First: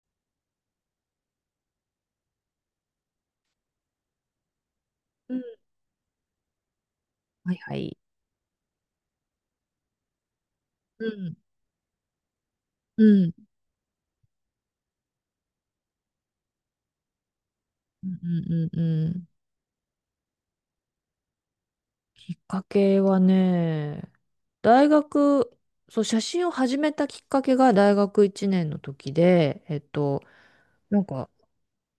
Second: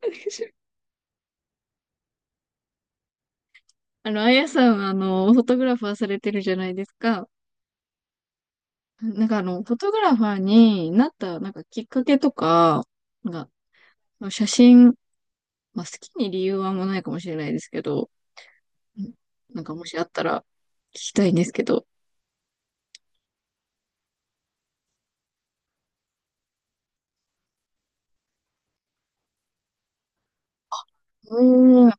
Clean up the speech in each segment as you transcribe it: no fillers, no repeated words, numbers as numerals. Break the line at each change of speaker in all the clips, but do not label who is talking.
あやさんは、
う
フ
ん、
ォトグラファーされてるじゃないですか。
はいはい。
フォトグラファーに
う
なっ
ん、
た、きっかけとか、
うん、
なん写真、まあ、好きに理由はあんまないかもしれないですけ
う
ど、
んうんうんうん。
なんか、もしあったら、聞きたいんですけど。
きっかけはね、大学、そう、写真を始めたきっかけが大学1年の時で、なんか、
おー、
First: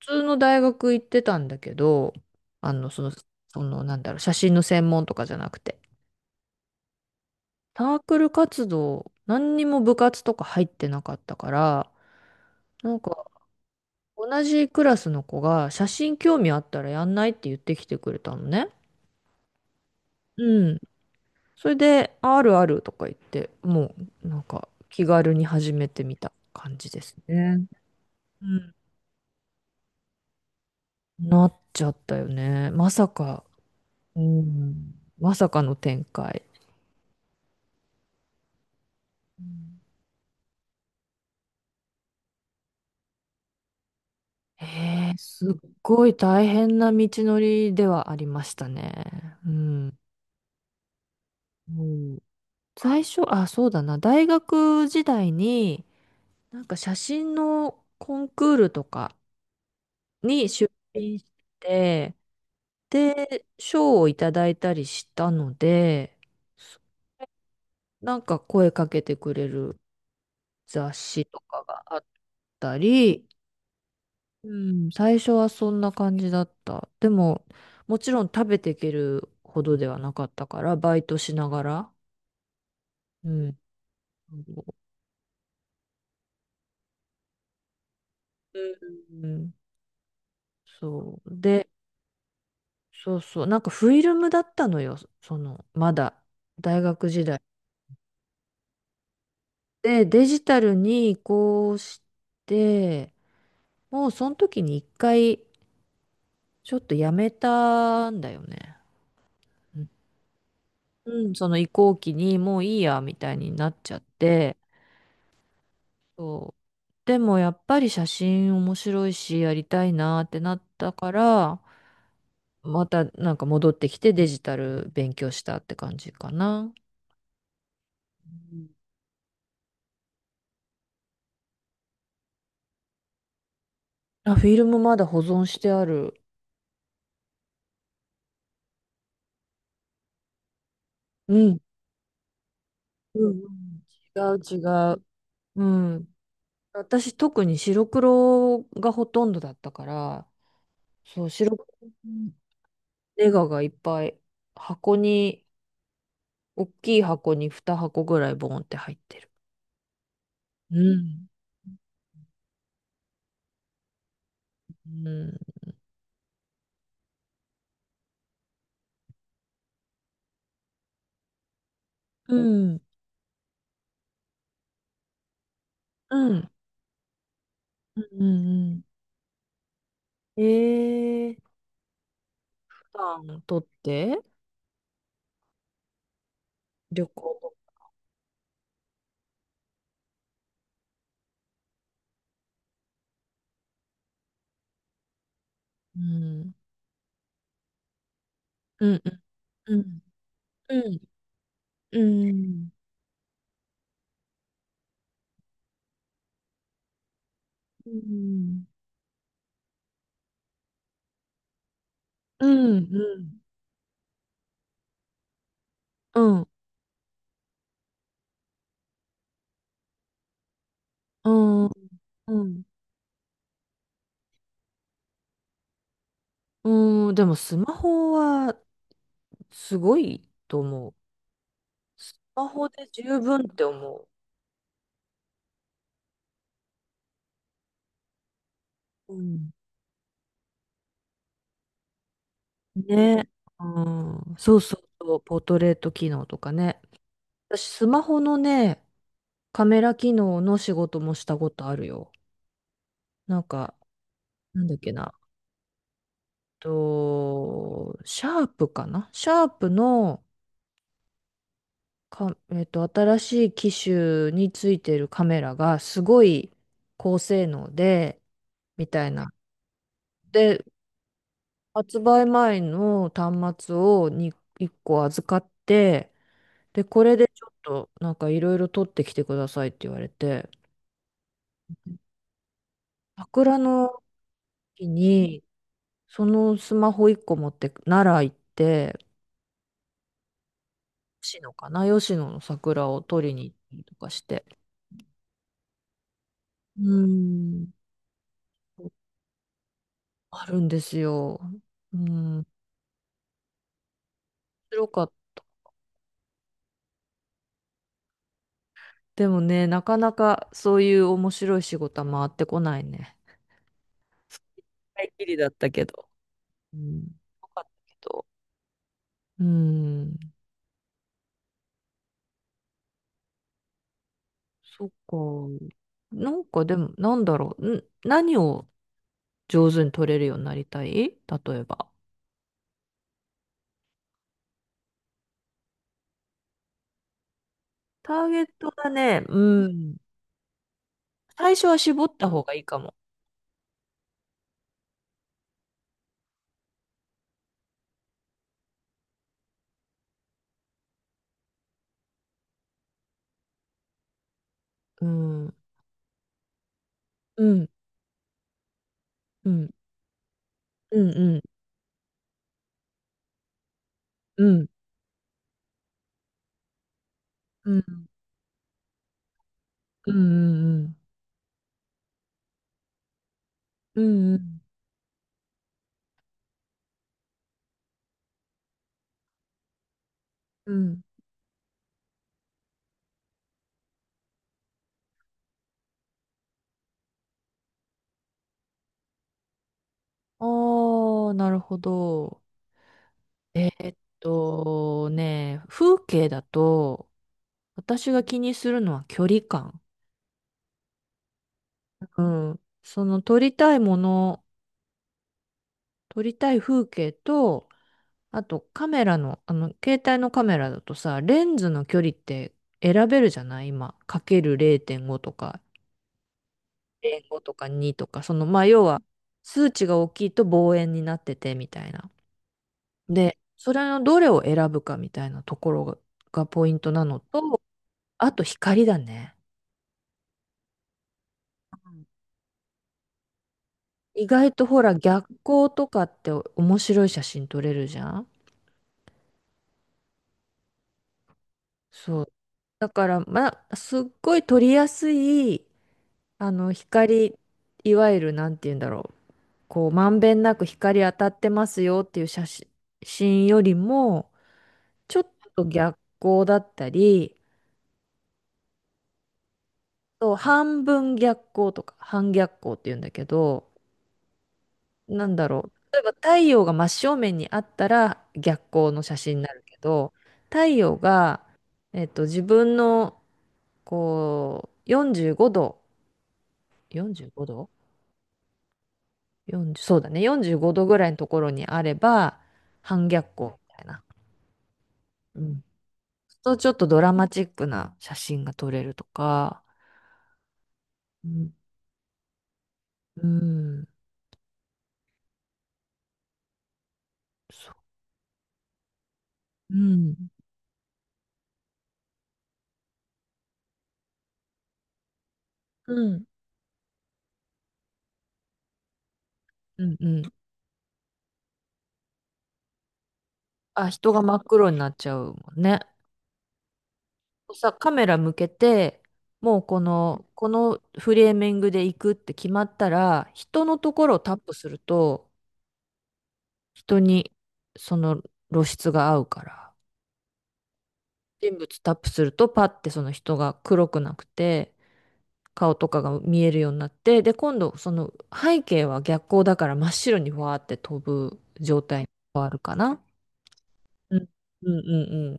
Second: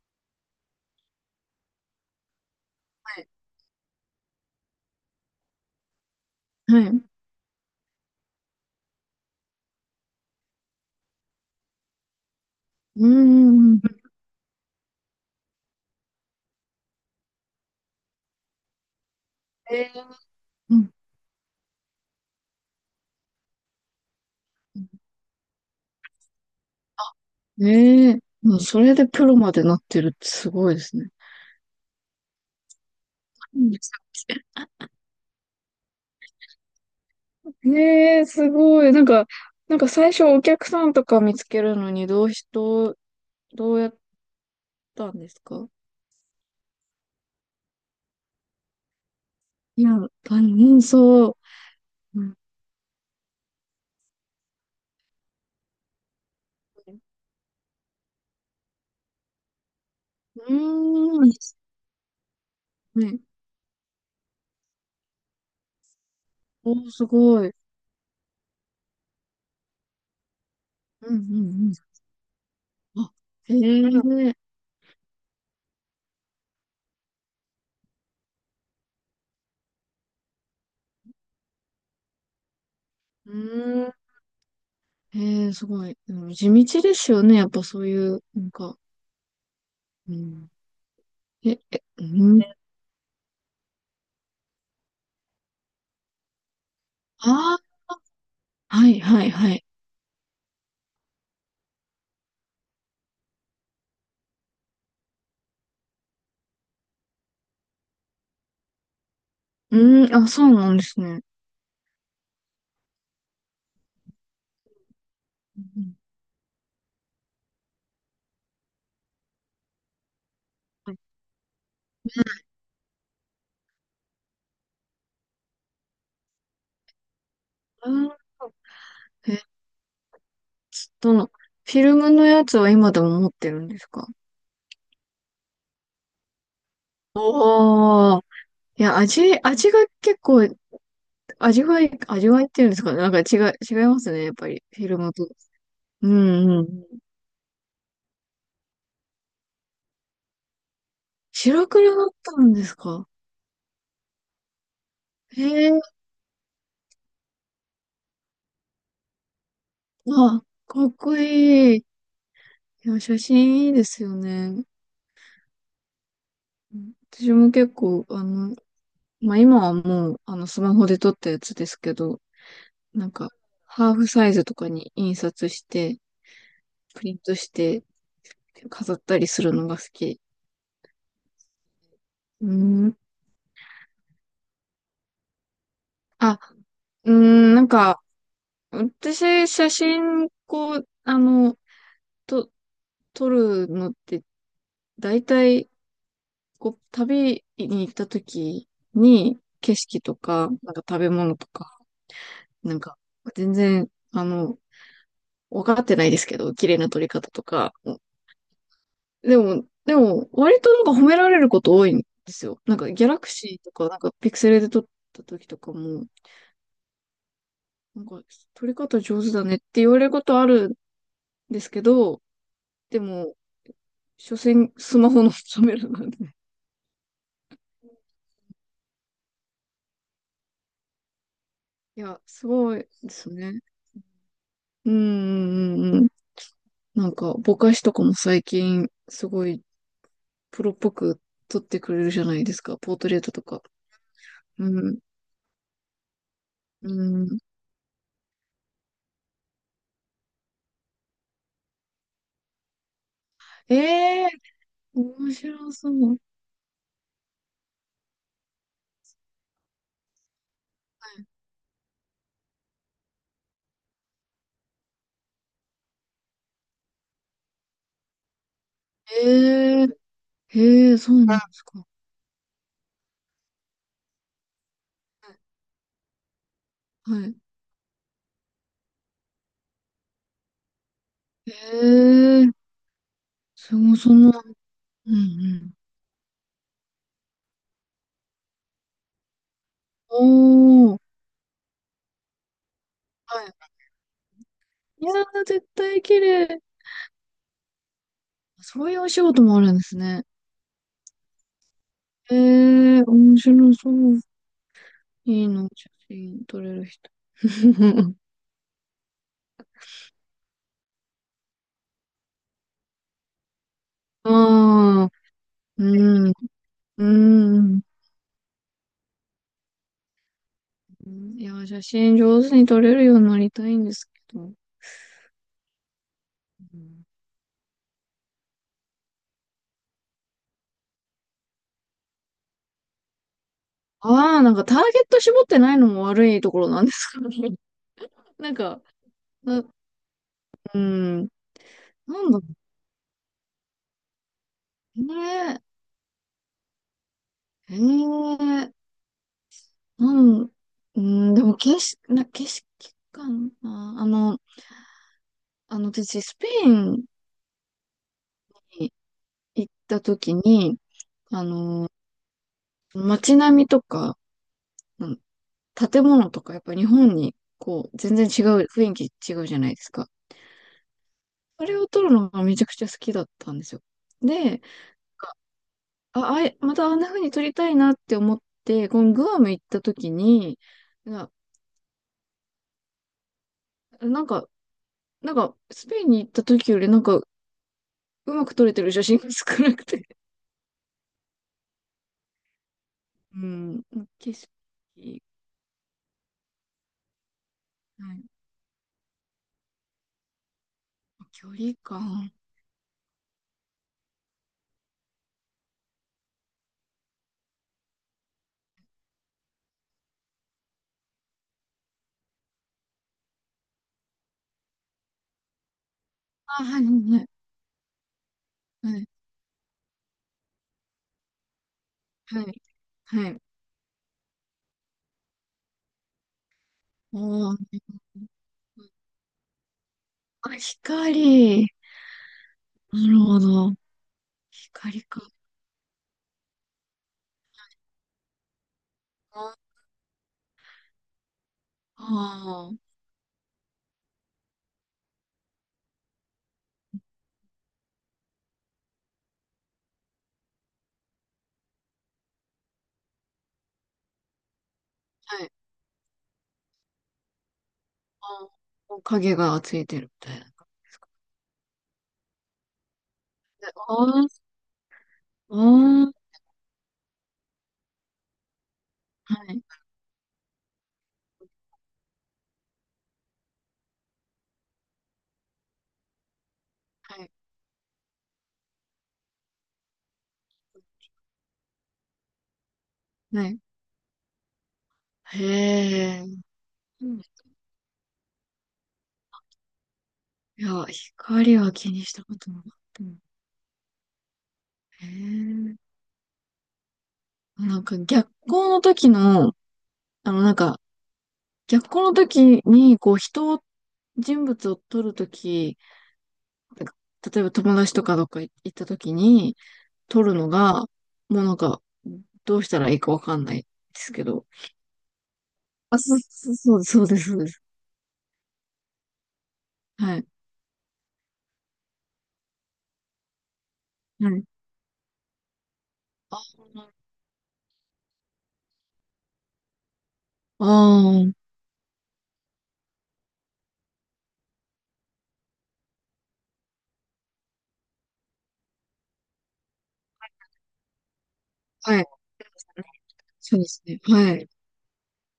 普通の大学行ってたんだけど、あの、その、
はい。
なんだろう、写真の専門とかじゃなくて、
はい。う
サークル活動、何にも部活とか入ってなかったから、なん
ー
か、
ん。
同じクラスの子が写真興味あったらやんないって言ってきてくれたのね。
えー、
う
う
ん。
ん。
それで、ああるあるとか言って、もうなんか気軽に始めてみた感じです
え
ね。
ー、
う
もう
ん。
それでプロまでなってるってすごいですね。
なっちゃったよね。まさか、
うん。
うん。まさかの展開。
ねえ、すごい。
う
なん
ん。
か最初お客さんとか見つけるのにどうし、どう、どうやったんです
す
か？
っごい大変な道のりではありましたね。う
いや、
ん。
あの、そう。
うん。
うん。
最初、あ、そうだな。大学時代に、なんか写真のコンクールとか
う
に出品
ー
し
ん。
て、
ね。
で、賞をいただいたりしたので、そ
お、すごい。
なんか声かけてくれる雑
うんう
誌とか
んう
があった
ん。あ、
り、
へえ。
うん、最初はそんな感じだった。でも、もちろん食べていけるほどではなかったから、バイトしながら。う
う
ん。
ん。へえ、すごい。でも地道ですよね。やっぱそういう、なんか。
うん、
うん。
そう。
え、
で、
え、うん。
そうそう。なんかフィルムだったのよ。まだ、大学時代。
ああ、はいはいはい。
で、デジタルに移行して、もうその時に一回ちょっとやめたんだよね。うん。
うん。あ、そうなんですね。
うん、その移行期にもういいやみたいになっちゃって、
うんうん。
そう。でもやっぱり写真面白いしやりたいなってなった
はい。
から、またなんか戻ってきてデジタル勉強したって感じかな。
あ
うん。
ー、どの、フィルムのやつは今でも持ってるんですか？
あ、フィルムまだ保存してある。
おー。いや、味が結構、
うん。
味わいっていうんですかね。なんか
うんうん。
違います
違
ね。やっぱ
う違
り、フィル
う。
ムと。
うん。
うんうん。
私特に白黒がほとんどだったから、そう、白黒
白黒だっ
の
たんですか？
ネガがいっぱい箱
へ
に、
え、
大きい箱に2箱ぐらいボンって入ってる。
あ、
う
かっこ
ん。
いい。いや、写真いいですよね。
うん。
うん、私も結構、まあ、今はもう、スマホで撮ったやつですけど、
うん。
なんか、ハーフサイズとかに印刷して、
うん。
プリントして、
うん。うん。
飾ったりするのが好き。
えー、
うーん。
普段ン取って
あ、
旅
うー
行。
ん、なんか、私、写真、こう、と、撮るのって、大体、
うん。
こう、旅に行った時
うん。
に、
う
景
ん。
色とか、なん
う
か
ん。
食べ物とか、
うん。うん。
なんか、全然、あの、分かってないですけど、綺麗な撮り方とか。
うん。
でも、でも、割となんか褒められること多いんです
う
よ。なんか、ギャラク
ん。
シーとか、なんか、ピクセルで撮った時とかも、
うん。うん。
なんか、取り方上手だねって言われることあるんですけど、
うん。
でも、所詮スマホのカメラなんで。
うん。でもスマホはすごいと思う。ス
いや、す
マホ
ごい
で
で
十
す
分っ
ね。
て思
うん、うん、うん。なんか、ぼかしとかも最近、
う。う
すご
ん。
いプロっぽく撮ってくれるじゃないですか、ポートレー
ね。
トとか。
うん、そうそう
うん、
そう、ポートレート機能とかね。
うん。
私、スマホのね、カメラ機能の仕事もしたことあるよ。なんか、
ええ
なんだっけ
ー、
な。
面白そう。
シャープかなシャープのか、新しい機種についてるカメラがすごい高性能で、みたいな。
ええー、
で、
ええー、そうなんですか。
発売前の端末に1個預かって、で、こ
は
れで
い。
ちょっとなんかいろいろ取ってきてくださいって言われて、
ええー、
桜
そも
の
そも、
木
うん、う
に
ん。
そのスマホ1個持って奈良行って、
おー、
吉野かな、吉野の桜を取り
は
に行っ
い。
たりとかして。
いやー、絶対綺麗。
うん、
そういうお仕事もあるんですね。
あるんですよ。う
え
ん、面
ー、面白そう。
白かった。
いいの、写真撮れる人。
でもね、なかなかそういう面白い仕事は回ってこないね。一
ああ、
回きりだった
う
けど。
ん、
うん、
う
よかった
ん。
けど。うん、
いや、写真上手に撮れるようになりたいんですけど。
そっか。なんかでも、なんだろう。何を上手に取れるようになりたい例えば。
ああー、なんかターゲット絞ってないのも悪いところなんです。
ター ゲッ
なん
ト
か、
がね、う
な、
ん。
うん、
最初は絞っ
な
た
んだろ
方がいいかも。
うね。ええなん、うん、でも景色かな。あの、
うん。う
あの、私、スペイン
ん。
に
う
行
ん。
った時に、
うん。うん。
あの、街並みとか、
うん。
うん、建物とか、やっぱ日本に、
うん。
こう、全然違う、雰囲気違うじゃないですか。
うん。うん。
あれを撮るのがめちゃくちゃ好きだったんですよ。
うん。
で、あ、あい、またあんな風に撮りたいなって思って、このグアム行った時に、
うん。
な、なんか、なんか、スペインに行った時よりなんか、うまく撮れてる写真が少なくて、
ああー、なるほど。
うん、景色、
風景だと、私
はい、
が気にするのは距離感。
距離
う
感。
ん。その撮りたい風景と、あとカメラの、携帯のカメラだとさ、レンズの距離って選べるじゃない今、かける0.5とか、
あ、はい、
0.5とか2とか、まあ、要
は
は、
い、
数値が大きいと望遠になってて、みたいな。
はい、はい。は
で、
い。
それのどれを選ぶかみたいなところがポイントなの
お
と、
ー、
あと光だね。
あ、光。なるほど。
意外とほら、
光か。
逆光とかって面白い写真撮れるじゃん。
ああ
そう。
ー、
だから、まあ、すっごい撮りやすい光、いわゆる、なんて言うんだろう。こう、まんべんなく光当たってますよっていう写真よりも、ちょっ
はい。
と逆光だったり、
あー、影がついてるみたいな感
半
じですか
分逆光とか、半逆光って言うんだけど、
ね。あー、
なんだ
あ
ろう。例えば
ー、
太陽が真正面にあったら逆光の写真
は
になる
い、
けど、太陽が、自分の、こう、45度、
は
45
い、
度40、そうだね。45度ぐらいのところにあれば、反逆
は
光み
い。
たいな。うん。
へえ。
そうするとちょっとド
う
ラ
ん、
マチックな写真が撮れるとか、
いや、
うん。
光は気にしたことなかったな。
うん。
へえ。な
そ
んか逆光の時の、
う。うん。
あの、なんか、逆光の時に、こう、人を、人物を撮るとき、
うん。
例えば友達とかどっか行ったときに、
うんう
撮
ん。
るのが、もうなんか、どうしたらいいかわかんないで
あ、
す
人が
け
真っ
ど。
黒になっちゃうもんね。
あ、そう、そう、そうです、そうです。
カメラ向けて、もうこ
は
の、
い。
このフレーミングで行くって決まったら、人のところを
は
タッ
い。
プすると、人にその露出が合うから。
ああ、
人物タップするとパッてその人が黒くなくて顔とかが見えるようになって、で、今度その背景は逆光だから真っ白にわーって飛ぶ状
は
態
い。
に変わるかな。
そうですね。
うん
はい。
うんうんうん。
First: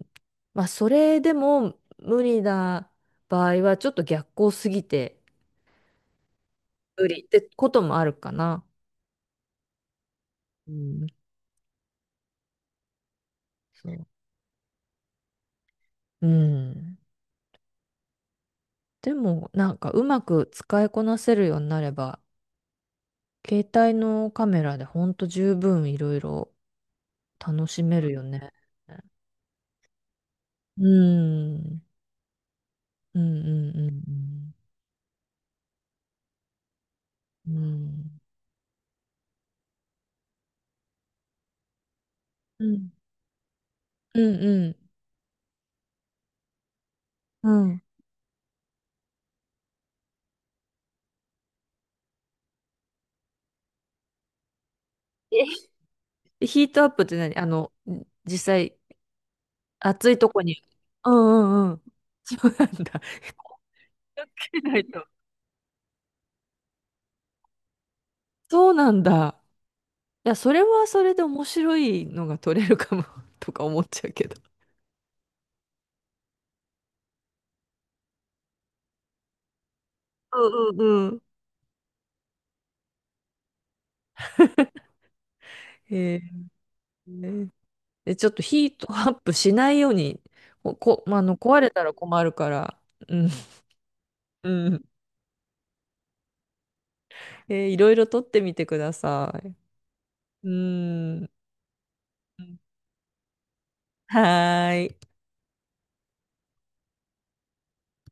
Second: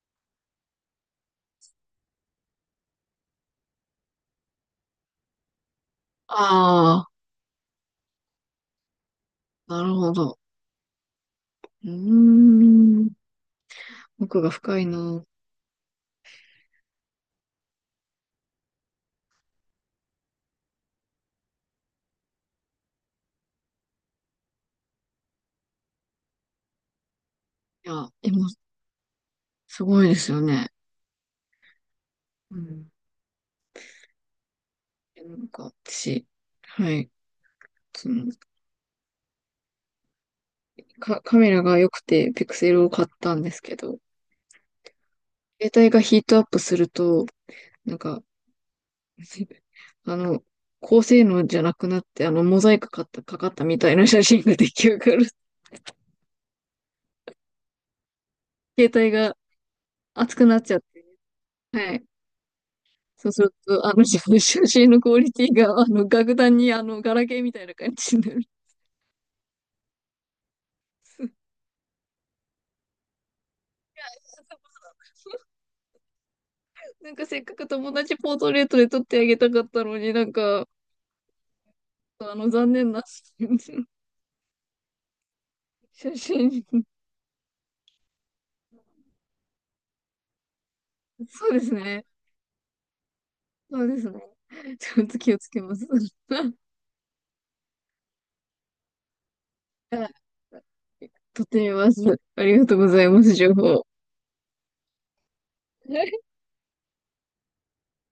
まあそれでも無理な場合はちょっと逆光すぎて
あ
無理ってこともあるかな。
あ、なるほど。
うん、
うーん。
そう。
奥が深いな。
うん。でもなんかうまく使いこなせるようになれば携帯のカメラでほんと十分いろいろ楽し
い
め
や、
るよ
今、
ね。
すごいですよね。
うん。
うん。
うんうん
なんか、私、はい。
うんう
そ
ん。
のカメラが良くて、ピク
う
セ
ん。う
ルを
ん
買ったんですけど、
うん
携帯がヒートアップすると、
うん。
なんか、あの、高性能じゃなくなって、あの、モザイクかかった、かかったみたいな写真が出来上がる。
え、ヒートアップって何、実際、
携帯が
暑いと
熱
こ
くなっ
に。
ちゃって、
うんうんうん。
はい。
そうなんだ。
そうすると、あの、写
しない
真の
と。
クオリティが、あの、格段に、あの、ガラケーみたいな感じになる。
そうなんだ。いや、それはそれで面 白いのが取れるかも とか思っちゃうけど。
なんかせっかく友達ポートレートで撮ってあげたかったのになん
う
か、
んうんうん。
あの、残念な
へ
写
え。
真。
で、ちょっとヒートアップしないように、まあ
そう
壊
で
れ
す
たら
ね。
困るから。うん。
そうですね。
う ん。
ちょっと気をつけます。
いろいろ撮ってみてください。う
あ、
ーん。
とってみます。ありがとうございます、情報。
はーい。